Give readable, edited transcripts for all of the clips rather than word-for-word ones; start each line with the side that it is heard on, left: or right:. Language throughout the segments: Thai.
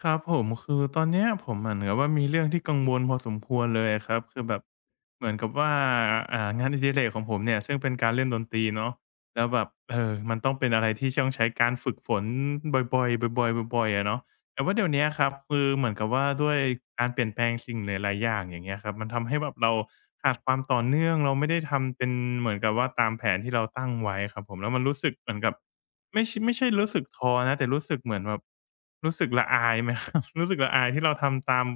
left: ครับผมคือตอนเนี้ยผมเหมือนกับว่ามีเรื่องที่กังวลพอสมควรเลยอะครับคือแบบเหมือนกับว่างานอดิเรกของผมเนี่ยซึ่งเป็นการเล่นดนตรีเนาะแล้วแบบมันต้องเป็นอะไรที่ต้องใช้การฝึกฝนบ่อยๆบ่อยๆบ่อยๆอะเนาะ แต่ว่าเดี๋ยวเนี้ยครับคือเหมือนกับว่าด้วยการเปลี่ยนแปลงสิ่งหลายๆอย่างอย่างเงี้ยครับมันทำให้แบบเราขาดความต่อเนื่องเราไม่ได้ทำเป็นเหมือนกับว่าตามแผนที่เราตั้งไว้ครับผมแล้วมันรู้สึกเหมือนกับไม่ใช่ไม่ใช่รู้สึกท้อนะแต่รู้สึกเหมือนแบบรู้สึกละอายไหมครับ รู้สึกละอายที่เราทำตาม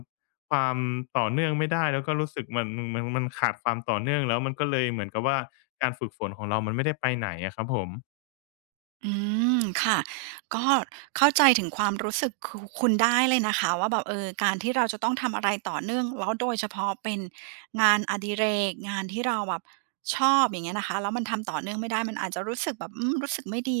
left: ความต่อเนื่องไม่ได้แล้วก็รู้สึกเหมันเหมันมันขาดความต่อเนื่องแล้วมันก็เลยเหมือนกับว่าการฝึกฝนของเรามันไม่ได้ไปไหนอะครับผม
right: อืมค่ะก็เข้าใจถึงความรู้สึกคคุณได้เลยนะคะว่าแบบการที่เราจะต้องทำอะไรต่อเนื่องแล้วโดยเฉพาะเป็นงานอดิเรกงานที่เราแบบชอบอย่างเงี้ยนะคะแล้วมันทำต่อเนื่องไม่ได้มันอาจจะรู้สึกแบบรู้สึกไม่ดี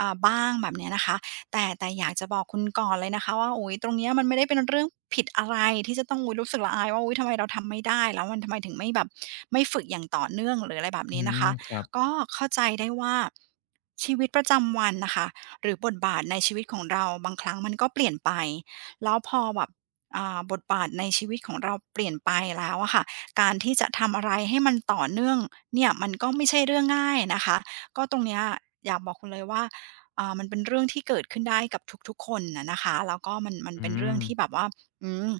right: บ้างแบบเนี้ยนะคะแต่อยากจะบอกคุณก่อนเลยนะคะว่าอุ๊ยตรงเนี้ยมันไม่ได้เป็นเรื่องผิดอะไรที่จะต้องอุ๊ยรู้สึกละอายว่าอุ๊ยทำไมเราทำไม่ได้แล้วมันทำไมถึงไม่แบบไม่ฝึกอย่างต่อเนื่องหรืออะไรแบบ
left: อื
right: นี้นะ
left: ม
right: คะ
left: ครับ
right: ก็เข้าใจได้ว่าชีวิตประจำวันนะคะหรือบทบาทในชีวิตของเราบางครั้งมันก็เปลี่ยนไปแล้วพอแบบบทบาทในชีวิตของเราเปลี่ยนไปแล้วอะค่ะการที่จะทำอะไรให้มันต่อเนื่องเนี่ยมันก็ไม่ใช่เรื่องง่ายนะคะก็ตรงเนี้ยอยากบอกคุณเลยว่ามันเป็นเรื่องที่เกิดขึ้นได้กับทุกๆคนนะคะแล้วก็มันเป็
left: อื
right: นเรื่อง
left: ม
right: ที่แบบว่าอืม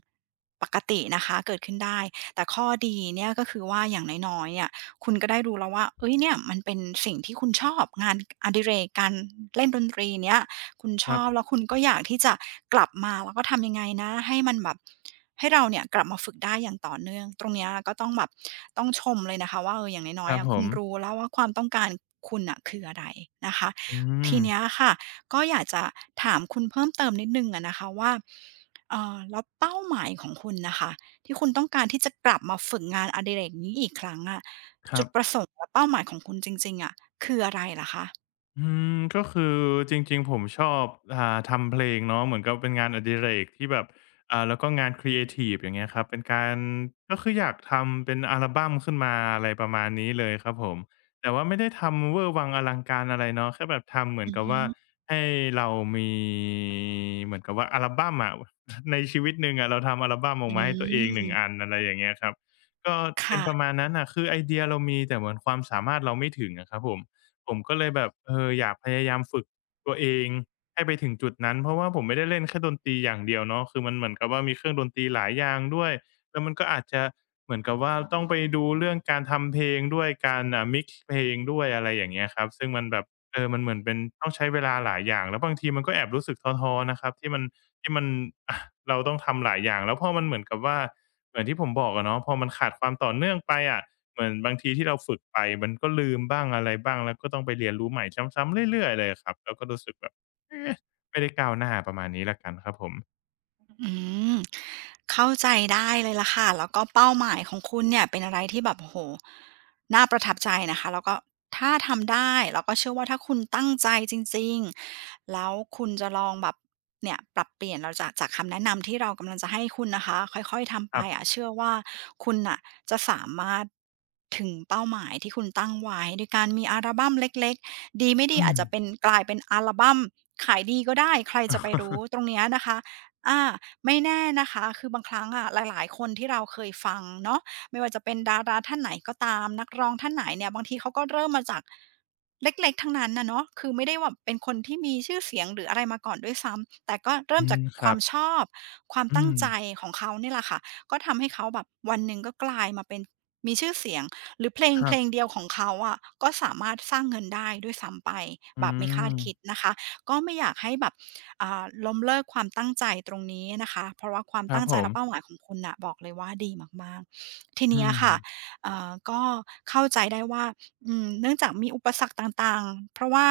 right: ปกตินะคะเกิดขึ้นได้แต่ข้อดีเนี่ยก็คือว่าอย่างน้อยๆเนี่ย คุณก็ได้รู้แล้วว่าเฮ้ยเนี่ยมันเป็นสิ่งที่คุณชอบงานอดิเรกการเล่นดนตรีเนี้ยคุณช
left: ครั
right: อบแล้
left: บ
right: วคุณก็อยากที่จะกลับมาแล้วก็ทำยังไงนะให้มันแบบให้เราเนี่ยกลับมาฝึกได้อย่างต่อเนื่องตรงเนี้ยก็ต้องแบบต้องชมเลยนะคะว่าอย่างน้
left: ค
right: อย
left: รั
right: ๆ
left: บ
right: อะ
left: ผ
right: คุณรู้
left: ม
right: แล้วว่าความต้องการคุณอ่ะคืออะไรนะคะ
left: อื
right: ที
left: ม
right: เนี้ยค่ะก็อยากจะถามคุณเพิ่มเติมนิดหนึ่งอะนะคะว่าแล้วเป้าหมายของคุณนะคะที่คุณต้องการที่จะกลับมาฝึกงานอดิเรกนี้อีกครั้งอะ
left: ครั
right: จุด
left: บ
right: ประสงค์และเป้าหมายของคุณจริงๆอะคืออะไรเหรอคะ
left: อืมก็คือจริงๆผมชอบทำเพลงเนาะเหมือนกับเป็นงานอดิเรกที่แบบแล้วก็งานครีเอทิฟอย่างเงี้ยครับเป็นการก็คืออยากทำเป็นอัลบัมขึ้นมาอะไรประมาณนี้เลยครับผมแต่ว่าไม่ได้ทำเวอร์วังอลังการอะไรเนาะแค่แบบทำเหมือน
right: อือ
left: กับว่า
right: ฮึ
left: ให้เรามีเหมือนกับว่าอัลบัมอะ ในชีวิตหนึ่งอะเราทำอัลบัมออ
right: อื
left: กมาให้ตัวเอง1อั
right: ม
left: นอะไรอย่างเงี้ยครับก็เป็นประมา
right: ค่ะ
left: ณนั้นน่ะคือไอเดียเรามีแต่เหมือนความสามารถเราไม่ถึงอะครับผม ผมก็เลยแบบอยากพยายามฝึกตัวเองให้ไปถึงจุดนั้นเพราะว่าผมไม่ได้เล่นแค่ดนตรีอย่างเดียวเนาะคือมันเหมือนกับว่ามีเครื่องดนตรีหลายอย่างด้วยแล้วมันก็อาจจะเหมือนกับว่าต้องไปดูเรื่องการทำเพลงด้วยการมิกซ์เพลงด้วยอะไรอย่างเงี้ยครับซึ่งมันแบบมันเหมือนเป็นต้องใช้เวลาหลายอย่างแล้วบางทีมันก็แอบรู้สึกท้อๆนะครับที่มันอะเราต้องทำหลายอย่างแล้วพอมันเหมือนกับว่าเหมือนที่ผมบอกอะเนาะพอมันขาดความต่อเนื่องไปอะ เหมือนบางทีที่เราฝึกไปมันก็ลืมบ้างอะไรบ้างแล้วก็ต้องไปเรียนรู้ใหม่ซ้ำๆเรื่อยๆเลยอะครับแล้วก็รู้สึกแบบเอ๊ะไม่ได้ก้าวหน้าประมาณนี้แล้วกันครับผม
right: อืมเข้าใจได้เลยล่ะค่ะแล้วก็เป้าหมายของคุณเนี่ยเป็นอะไรที่แบบโอ้โฮน่าประทับใจนะคะแล้วก็ถ้าทำได้แล้วก็เชื่อว่าถ้าคุณตั้งใจจริงๆแล้วคุณจะลองแบบเนี่ยปรับเปลี่ยนเราจะจากคำแนะนำที่เรากำลังจะให้คุณนะคะค่อยๆทำ
left: ค
right: ไป
left: รับ
right: อะเชื่อว่าคุณน่ะจะสามารถถึงเป้าหมายที่คุณตั้งไว้โดยการมีอัลบัมเล็กๆดีไม่ดี
left: อื
right: อาจ
left: ม
right: จะเป็นกลายเป็นอัลบัมขายดีก็ได้ใครจะไป รู้ตรงเนี้ยนะคะอา ไม่แน่นะคะคือบางครั้งอะหลายๆคนที่เราเคยฟังเนาะไม่ว่าจะเป็นดาราท่านไหนก็ตามนักร้องท่านไหนเนี่ยบางทีเขาก็เริ่มมาจากเล็กๆทั้งนั้นน่ะเนาะคือไม่ได้แบบเป็นคนที่มีชื่อเสียงหรืออะไรมาก่อนด้วยซ้ำแต่ก็เริ่ม
left: อื
right: จาก
left: มค
right: ควา
left: รั
right: ม
left: บ
right: ชอบความ
left: อื
right: ตั้ง
left: ม
right: ใจของเขาเนี่ยแหละค่ะก็ทำให้เขาแบบวันหนึ่งก็กลายมาเป็นมีชื่อเสียงหรือเพลง
left: ค
right: เพ
left: รั
right: ล
left: บ
right: งเดียวของเขาอะก็สามารถสร้างเงินได้ด้วยซ้ำไป
left: อื
right: แบบไม่คาด
left: ม
right: คิดนะคะก็ไม่อยากให้แบบ ล้มเลิกความตั้งใจตรงนี้นะคะ เพราะว่าความ
left: ครั
right: ตั้
left: บ
right: งใจ
left: ผม
right: และเป้าหมายของคุณน่ะบอกเลยว่าดีมากๆ ทีเนี้
left: อื
right: ย
left: ม
right: ค่ะก็เข้าใจได้ว่าอืมเนื่องจากมีอุปสรรคต่างๆ เพราะว่า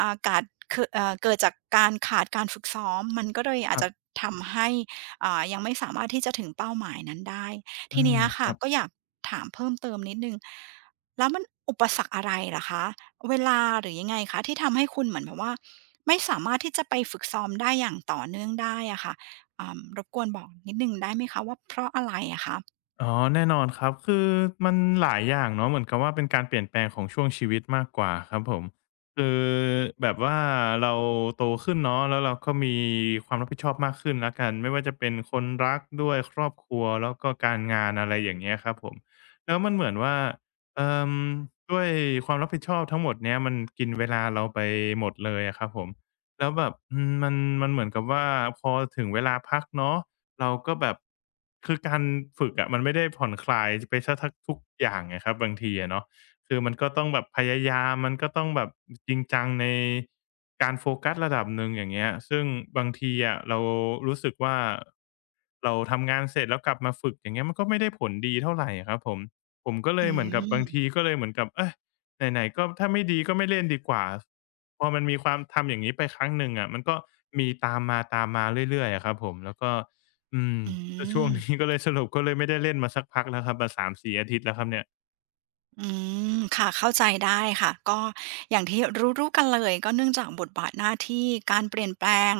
right: อ่ากาดคอเกิดจากการขาดการฝึกซ้อมมันก็เลย
left: ค
right: อาจ
left: รั
right: จะ
left: บ
right: ทำให้ยังไม่สามารถที่จะถึงเป้าหมายนั้นได้
left: อื
right: ที
left: ม
right: เนี้ย
left: ค
right: ค่ะ
left: รับ
right: ก็อยากถามเพิ่มเติมนิดนึงแล้วมันอุปสรรคอะไรเหรคะ เวลาหรือยังไงคะที่ทำให้คุณเหมือนแบบว่าไม่สามารถที่จะไปฝึกซ้อมได้อย่างต่อเนื่องได้อะค่ะรบกวนบอกนิดหนึ่งได้ไหมคะว่าเพราะอะไรอะคะ
left: อ๋อแน่นอนครับคือมันหลายอย่างเนาะเหมือนกับว่าเป็นการเปลี่ยนแปลงของช่วงชีวิตมากกว่าครับผมคือแบบว่าเราโตขึ้นเนาะแล้วเราก็มีความรับผิดชอบมากขึ้นแล้วกันไม่ว่าจะเป็นคนรักด้วยครอบครัวแล้วก็การงานอะไรอย่างเงี้ยครับผมแล้วมันเหมือนว่าเอ่อด้วยความรับผิดชอบทั้งหมดเนี้ยมันกินเวลาเราไปหมดเลยอะครับผมแล้วแบบอืมมันมันเหมือนกับว่าพอถึงเวลาพักเนาะ เราก็แบบคือการฝึกอะมันไม่ได้ผ่อนคลายไปเสียทักทุกอย่างไงครับบางทีอะเนาะคือมันก็ต้องแบบพยายามมันก็ต้องแบบจริงจังในการโฟกัสระดับหนึ่งอย่างเงี้ยซึ่งบางทีอะเรารู้สึกว่าเราทำงานเสร็จแล้วกลับมาฝึกอย่างเงี้ยมันก็ไม่ได้ผลดีเท่าไรอะครับผมผมก็เล
right: อื
left: ยเหมือนกับบาง
right: ม
left: ทีก็เลยเหมือนกับเฮ้ยไหนๆก็ถ้าไม่ดีก็ไม่เล่นดีกว่าพอมันมีความทำอย่างงี้ไปครั้งหนึ่งอะมันก็มีตามมาๆเรื่อยๆอะครับผมแล้วก็ อืม
right: อื
left: ก็ช่วงนี้
right: ม
left: ก็เลยสรุปก็เลยไม่ได้เล่นมาสักพักแล้วครับมา3-4อาทิตย์แล้วครับเนี่ย
right: อืมค่ะเข้าใจได้ค่ะก็อย่างที่รู้ๆกันเลยก็เนื่องจากบทบาทหน้าที่การเปลี่ยนแปลง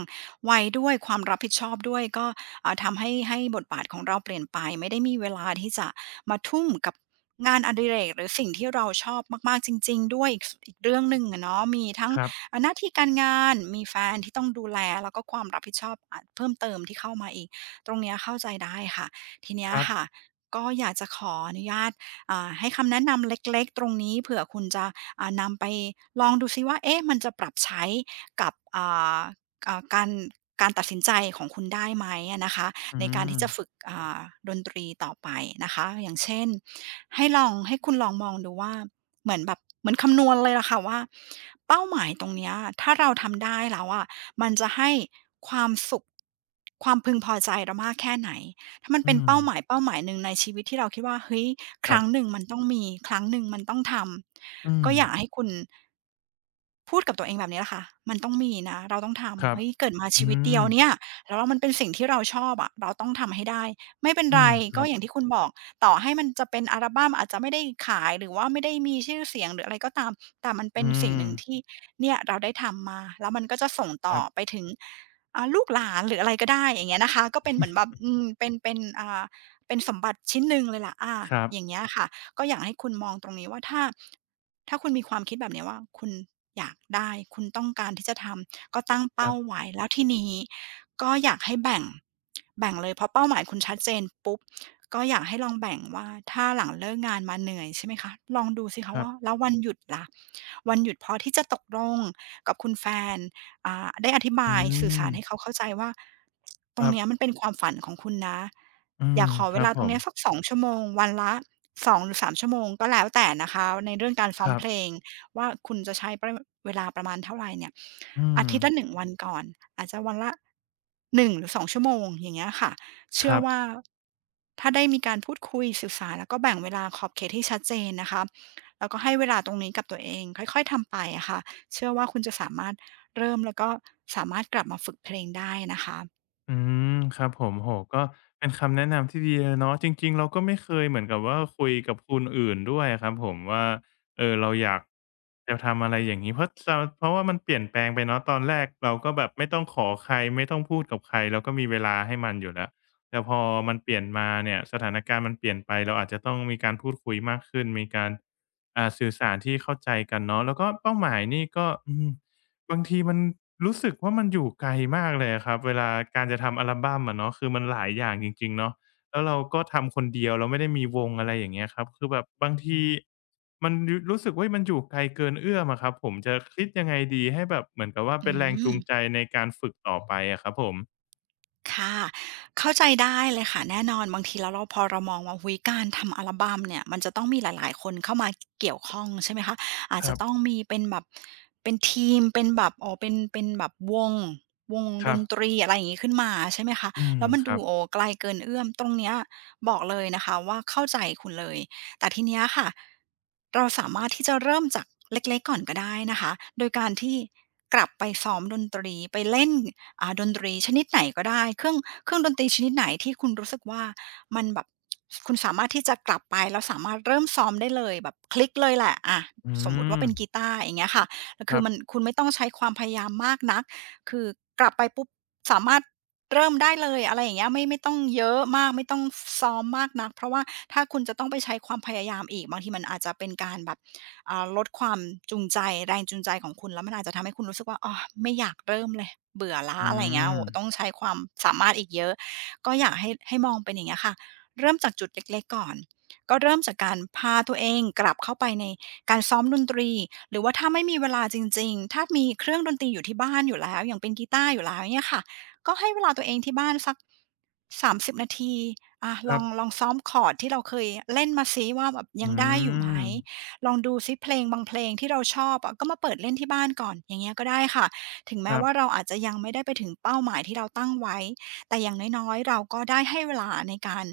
right: วัยด้วยความรับผิดชอบด้วยก็ทำให้บทบาทของเราเปลี่ยนไปไม่ได้มีเวลาที่จะมาทุ่มกับงานอดิเรกหรือสิ่งที่เราชอบมากๆจริงๆด้วยอีกอีกเรื่องหนึ่งอะเนาะมีทั้ง
left: ครับ
right: หน้าที่การงานมีแฟนที่ต้องดูแลแล้วก็ความรับผิดชอบเพิ่มเติมที่เข้ามาอีกตรงเนี้ยเข้าใจได้ค่ะทีเนี้
left: ค
right: ย
left: รับ
right: ค่ะก็อยากจะขออนุญาต ให้คำแนะนำเล็กๆตรงนี้เผื่อคุณจะนำไปลองดูซิว่าเอ๊ะมันจะปรับใช้กับาอ่าการการตัดสินใจของคุณได้ไหมอะนะคะ
left: อื
right: ในการ
left: ม
right: ที่จะฝึกดนตรีต่อไปนะคะอย่างเช่นให้ลองให้คุณลองมองดูว่าเหมือนแบบเหมือนคำนวณเลยล่ะค่ะว่าเป้าหมายตรงเนี้ยถ้าเราทำได้แล้วอะมันจะให้ความสุขความพึงพอใจเรามากแค่ไหน ถ้ามัน
left: อื
right: เป็น
left: ม
right: เป้าหมายหนึ่งในชีวิตที่เราคิดว่าเฮ้ยค
left: ครั
right: รั้
left: บ
right: งหนึ่งมันต้องมีครั้งหนึ่งมันต้องท
left: อื
right: ำ
left: ม
right: ก็อยากให้คุณ พูดกับตัวเองแบบนี้แหละค่ะมันต้องมีนะเราต้อง
left: ค
right: ทำ
left: รับ
right: เฮ้ยเกิดมา
left: อื
right: ชีวิตเดีย
left: ม
right: วเนี่ยแล้วมันเป็นสิ่งที่เราชอบอะเราต้องทำให้ได้ไม่เป็น
left: อื
right: ไร
left: มค
right: ก็
left: รับ
right: อย่างที่คุณบอกต่อให้มันจะเป็นอัลบัมอาจจะไม่ได้ขายหรือว่าไม่ได้มีชื่อเสียงหรืออะไรก็ตามแต่มันเป็น
left: อื
right: สิ่งห
left: ม
right: นึ่งที่เนี่ยเราได้ทำมาแล้วมันก็จะส่ง
left: ค
right: ต่อ
left: รั
right: ไป
left: บ
right: ถึงลูกหลานหรืออะไรก็ได้อย่างเงี้ยนะคะก็เป็นเหมือนแบบอืมเป็นสมบัติชิ้นหนึ่งเลยล่ะอา
left: ครับ
right: อย่างเงี้ยค่ะก็อยากให้คุณมองตรงนี้ว่าถ้า ถ้าคุณมีความคิดแบบเนี้ยว่าคุณอยากได้คุณต้องการที่จะทำก็ตั้ง
left: ค
right: เป้า
left: รับ
right: ไว้แล้วทีนี้ก็อยากให้แบ่งเลยเพราะเป้าหมายคุณชัดเจนปุ๊บก็อยากให้ลองแบ่งว่าถ้าหลังเลิกงานมาเหนื่อยใช่ไหมคะลองดูสิ
left: ค
right: คะ
left: รับ
right: ว่าแล้ววันหยุดล่ะวันหยุดพอที่จะตกลงกับคุณแฟน ได้อธิ
left: อื
right: บายสื่อสารให้
left: ม
right: เขาเข้าใจว่าต
left: ค
right: รง
left: รั
right: เนี้ย
left: บ
right: มันเป็นความฝันของคุณนะ
left: อื
right: อ
left: ม
right: ยากขอ
left: ค
right: เว
left: รับ
right: ลาต
left: ผ
right: รง
left: ม
right: เนี้ยสัก2ชั่วโมงวันละ2หรือ3ชั่วโมงก็แล้วแต่นะคะในเรื่องการซ้
left: ค
right: อม
left: รั
right: เพ
left: บ
right: ลงว่าคุณจะใช้ประเวลาประมาณเท่าไรเนี่ย
left: อืม
right: อาทิตย์ละ1วันก่อนอาจจะวันละ1หรือ2ชั่วโมงอย่างเงี้ยค่ะ
left: ค
right: เชื่อ
left: รั
right: ว่า
left: บ
right: ถ้าได้มีการพูดคุยสื่อสารแล้วก็แบ่งเวลาขอบเขตให้ชัดเจนนะคะแล้วก็ให้เวลาตรงนี้กับตัวเองค่อยๆทำไปอะค่ะเชื่อว่าคุณจะสามารถ เริ่มแล้วก็สามารถกลับมาฝึกเพลงได้นะคะ
left: อืมครับผมโอ้โฮก็เป็นคำแนะนำที่ดีเลยเนาะจริงๆเราก็ไม่เคยเหมือนกับว่าคุยกับคนอื่นด้วยอะครับผมว่าเออเราอยากจะทำอะไรอย่างงี้เพราะว่ามันเปลี่ยนแปลงไปเนาะตอนแรกเราก็แบบไม่ต้องขอใครไม่ต้องพูดกับใครเราก็มีเวลาให้มันอยู่แล้วแต่พอมันเปลี่ยนมาเนี่ยสถานการณ์มันเปลี่ยนไปเราอาจจะต้องมีการพูดคุยมากขึ้นมีการสื่อสารที่เข้าใจกันเนาะแล้วก็เป้าหมายนี่ก็อืม บางทีมันรู้สึกว่ามันอยู่ไกลมากเลยอะครับเวลาการจะทำอัลบัมอะเนาะคือมันหลายอย่างจริงๆเนาะแล้วเราก็ทำคนเดียวเราไม่ได้มีวงอะไรอย่างเงี้ยครับคือแบบบางทีมันรรู้สึกว่ามันอยู่ไกลเกินเอื้อมอะครับผมจะคิดยังไงดีให้แบบเหมือนกับว่า
right: อื
left: เป็นแรงจู
right: ม
left: งใจในการฝึกต่อไปอะครับผม
right: ค่ะเข้าใจได้เลยค่ะแน่นอนบางทีแล้วเราพอเรามองว่าหุ๊ยการทำอัลบัมเนี่ยมันจะต้องมีหลายๆคนเข้ามาเกี่ยวข้องใช่ไหมคะอาจ
left: ค
right: จะ
left: รับ
right: ต้องมีเป็นแบบเป็นทีมเป็นแบบโอเป็นแบบวง
left: ค
right: ด
left: รั
right: นต
left: บ
right: รีอะไรอย่างงี้ขึ้นมาใช่ไหมคะ
left: อืม
right: แล้วมัน
left: ค
right: ดู
left: รับ
right: โอ้ไกลเกินเอื้อมตรงเนี้ยบอกเลยนะคะว่าเข้าใจคุณเลย แต่ทีเนี้ยค่ะเราสามารถที่จะเริ่มจากเล็กๆก่อนก็ได้นะคะโดยการที่กลับไปซ้อมดนตรีไปเล่นดนตรีชนิดไหนก็ได้เครื่องดนตรีชนิดไหนที่คุณรู้สึกว่ามันแบบคุณสามารถที่จะกลับไปแล้วสามารถเริ่มซ้อมได้เลยแบบคลิกเลยแหละอะ
left: อื
right: สมมุติว่า
left: ม
right: เป็นกีตาร์อย่างเงี้ยค่ะ
left: ค
right: คือ
left: รั
right: มัน
left: บ
right: คุณไม่ต้องใช้ความพยายามมากนักคือกลับไปปุ๊บสามารถ เริ่มได้เลยอะไรอย่างเงี้ยไม่ต้องเยอะมากไม่ต้องฟซ้อมมากนักเพราะว่าถ้าคุณจะต้องไปใช้ความพยายามอีกบางทีมันอาจจะเป็นการแบบลดความจูงใจแรงจูงใจของคุณแล้วมันอาจจะทำให้คุณรู้สึกว่าอ้อไม่อยากเริ่มเลยเบื่อล้า
left: อื
right: อะไรอย่างเงี้ยโอ้
left: ม
right: โฮต้องใช้ความสามารถอีกเยอะก็อยากให้มองเป็นอย่างเงี้ยค่ะเริ่มจากจุดเล็กๆก่อนก็เริ่มจากการพาตัวเองกลับเข้าไปในการซ้อมดนตรีหรือว่าถ้าไม่มีเวลาจริงๆถ้ามีเครื่องดนตรีอยู่ที่บ้านอยู่แล้วอย่างเป็นกีตาร์อยู่แล้วเนี่ยค่ะ ก็ให้เวลาตัวเองที่บ้านสัก30นาทีอา
left: ค
right: ล
left: รั
right: องล
left: บ
right: องซ้อมคอร์ดที่เราเคยเล่นมาซิว่าแบบ
left: อื
right: ยังได้อยู่ไหม
left: ม
right: ลองดูซิเพลงบางเพลงที่เราชอบอะก็มาเปิดเล่นที่บ้านก่อนอย่างเงี้ยก็ได้ค่ะ ถึง
left: ค
right: แม้
left: รับ
right: ว่าเราอาจจะยังไม่ได้ไปถึงเป้าหมายที่เราตั้งไว้ แต่อย่างน้อยๆเราก็ได้ให้เวลาในการ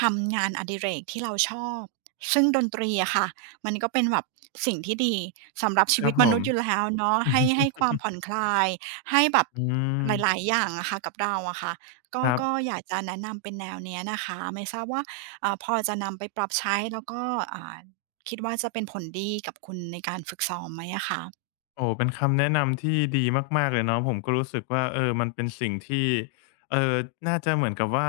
right: ทำงานอดิเรกที่เราชอบ ซึ่งดนตรีอะค่ะมันก็เป็นแบบสิ่งที่ดีสำหรับ
left: ค
right: ชี
left: รั
right: วิ
left: บ
right: ตม
left: ผ
right: นุ
left: ม
right: ษย์อยู่แล้วเนาะให้ ความผ่อนคลาย ให้แบบ
left: อืม
right: หลายๆอย่างอะค่ะกับเราอะค่ะ
left: ครับ
right: ก็อยากจะแนะนำเป็นแนวเนี้ยนะคะไม่ทราบว่าพอจะนำไปปรับใช้แล้วก็อ่าคิดว่าจะเป็นผลดีกับคุณในการฝึกซ้อมไหมอะคะ
left: โอ้เป็นคำแนะนำที่ดีมากๆเลยเนาะผมก็รู้สึกว่าเออมันเป็นสิ่งที่เอ่อน่าจะเหมือนกับว่า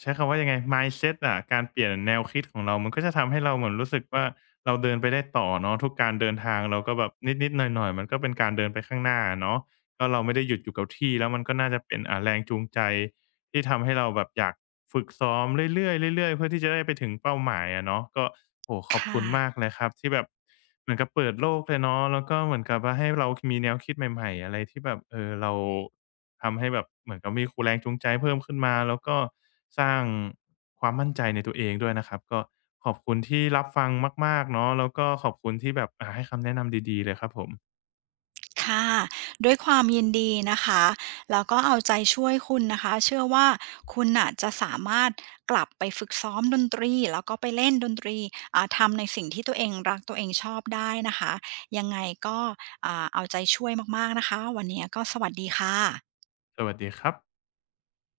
left: ใช้คำว่ายังไง mindset อะการเปลี่ยนแนวคิดของเรามันก็จะทำให้เราเหมือนรู้สึกว่าเราเดินไปได้ต่อเนาะทุกการเดินทางเราก็แบบนิดๆหน่อยๆมันก็เป็นการเดินไปข้างหน้าอะเนาะ ก็เราไม่ได้หยุดอยู่กับที่แล้วมันก็น่าจะเป็นอ่าแรงจูงใจที่ทำให้เราแบบอยากฝึกซ้อมเรื่อยๆเรื่อยๆเพื่อที่จะได้ไปถึงเป้าหมายอะเนาะก็โอ้โฮขอบคุ
right: ค่ะ
left: ณมากเลยครับที่แบบเหมือนกับเปิดโลกเลยเนาะแล้วก็เหมือนกับว่าให้เรามีแนวคิดใหม่ๆอะไรที่แบบเออเราทำให้แบบเหมือนกับมีแรงจูงใจเพิ่มขึ้นมาแล้วก็สร้างความมั่นใจในตัวเองด้วยนะครับก็ขอบคุณที่รับฟังมากๆเนาะแล้วก็ขอบคุณที่แบบอ่าให้คำแนะนำดีๆเลยครับผม
right: ค่ะด้วยความยินดีนะคะแล้วก็เอาใจช่วยคุณนะคะเชื่อว่าคุณน่ะจะสามารถกลับไปฝึกซ้อมดนตรีแล้วก็ไปเล่นดนตรีทำในสิ่งที่ตัวเองรักตัวเองชอบได้นะคะยังไงก็เอาใจช่วยมากๆนะคะวันเนี้ยก็สวัสดีค่ะ
left: สวัสดีครับ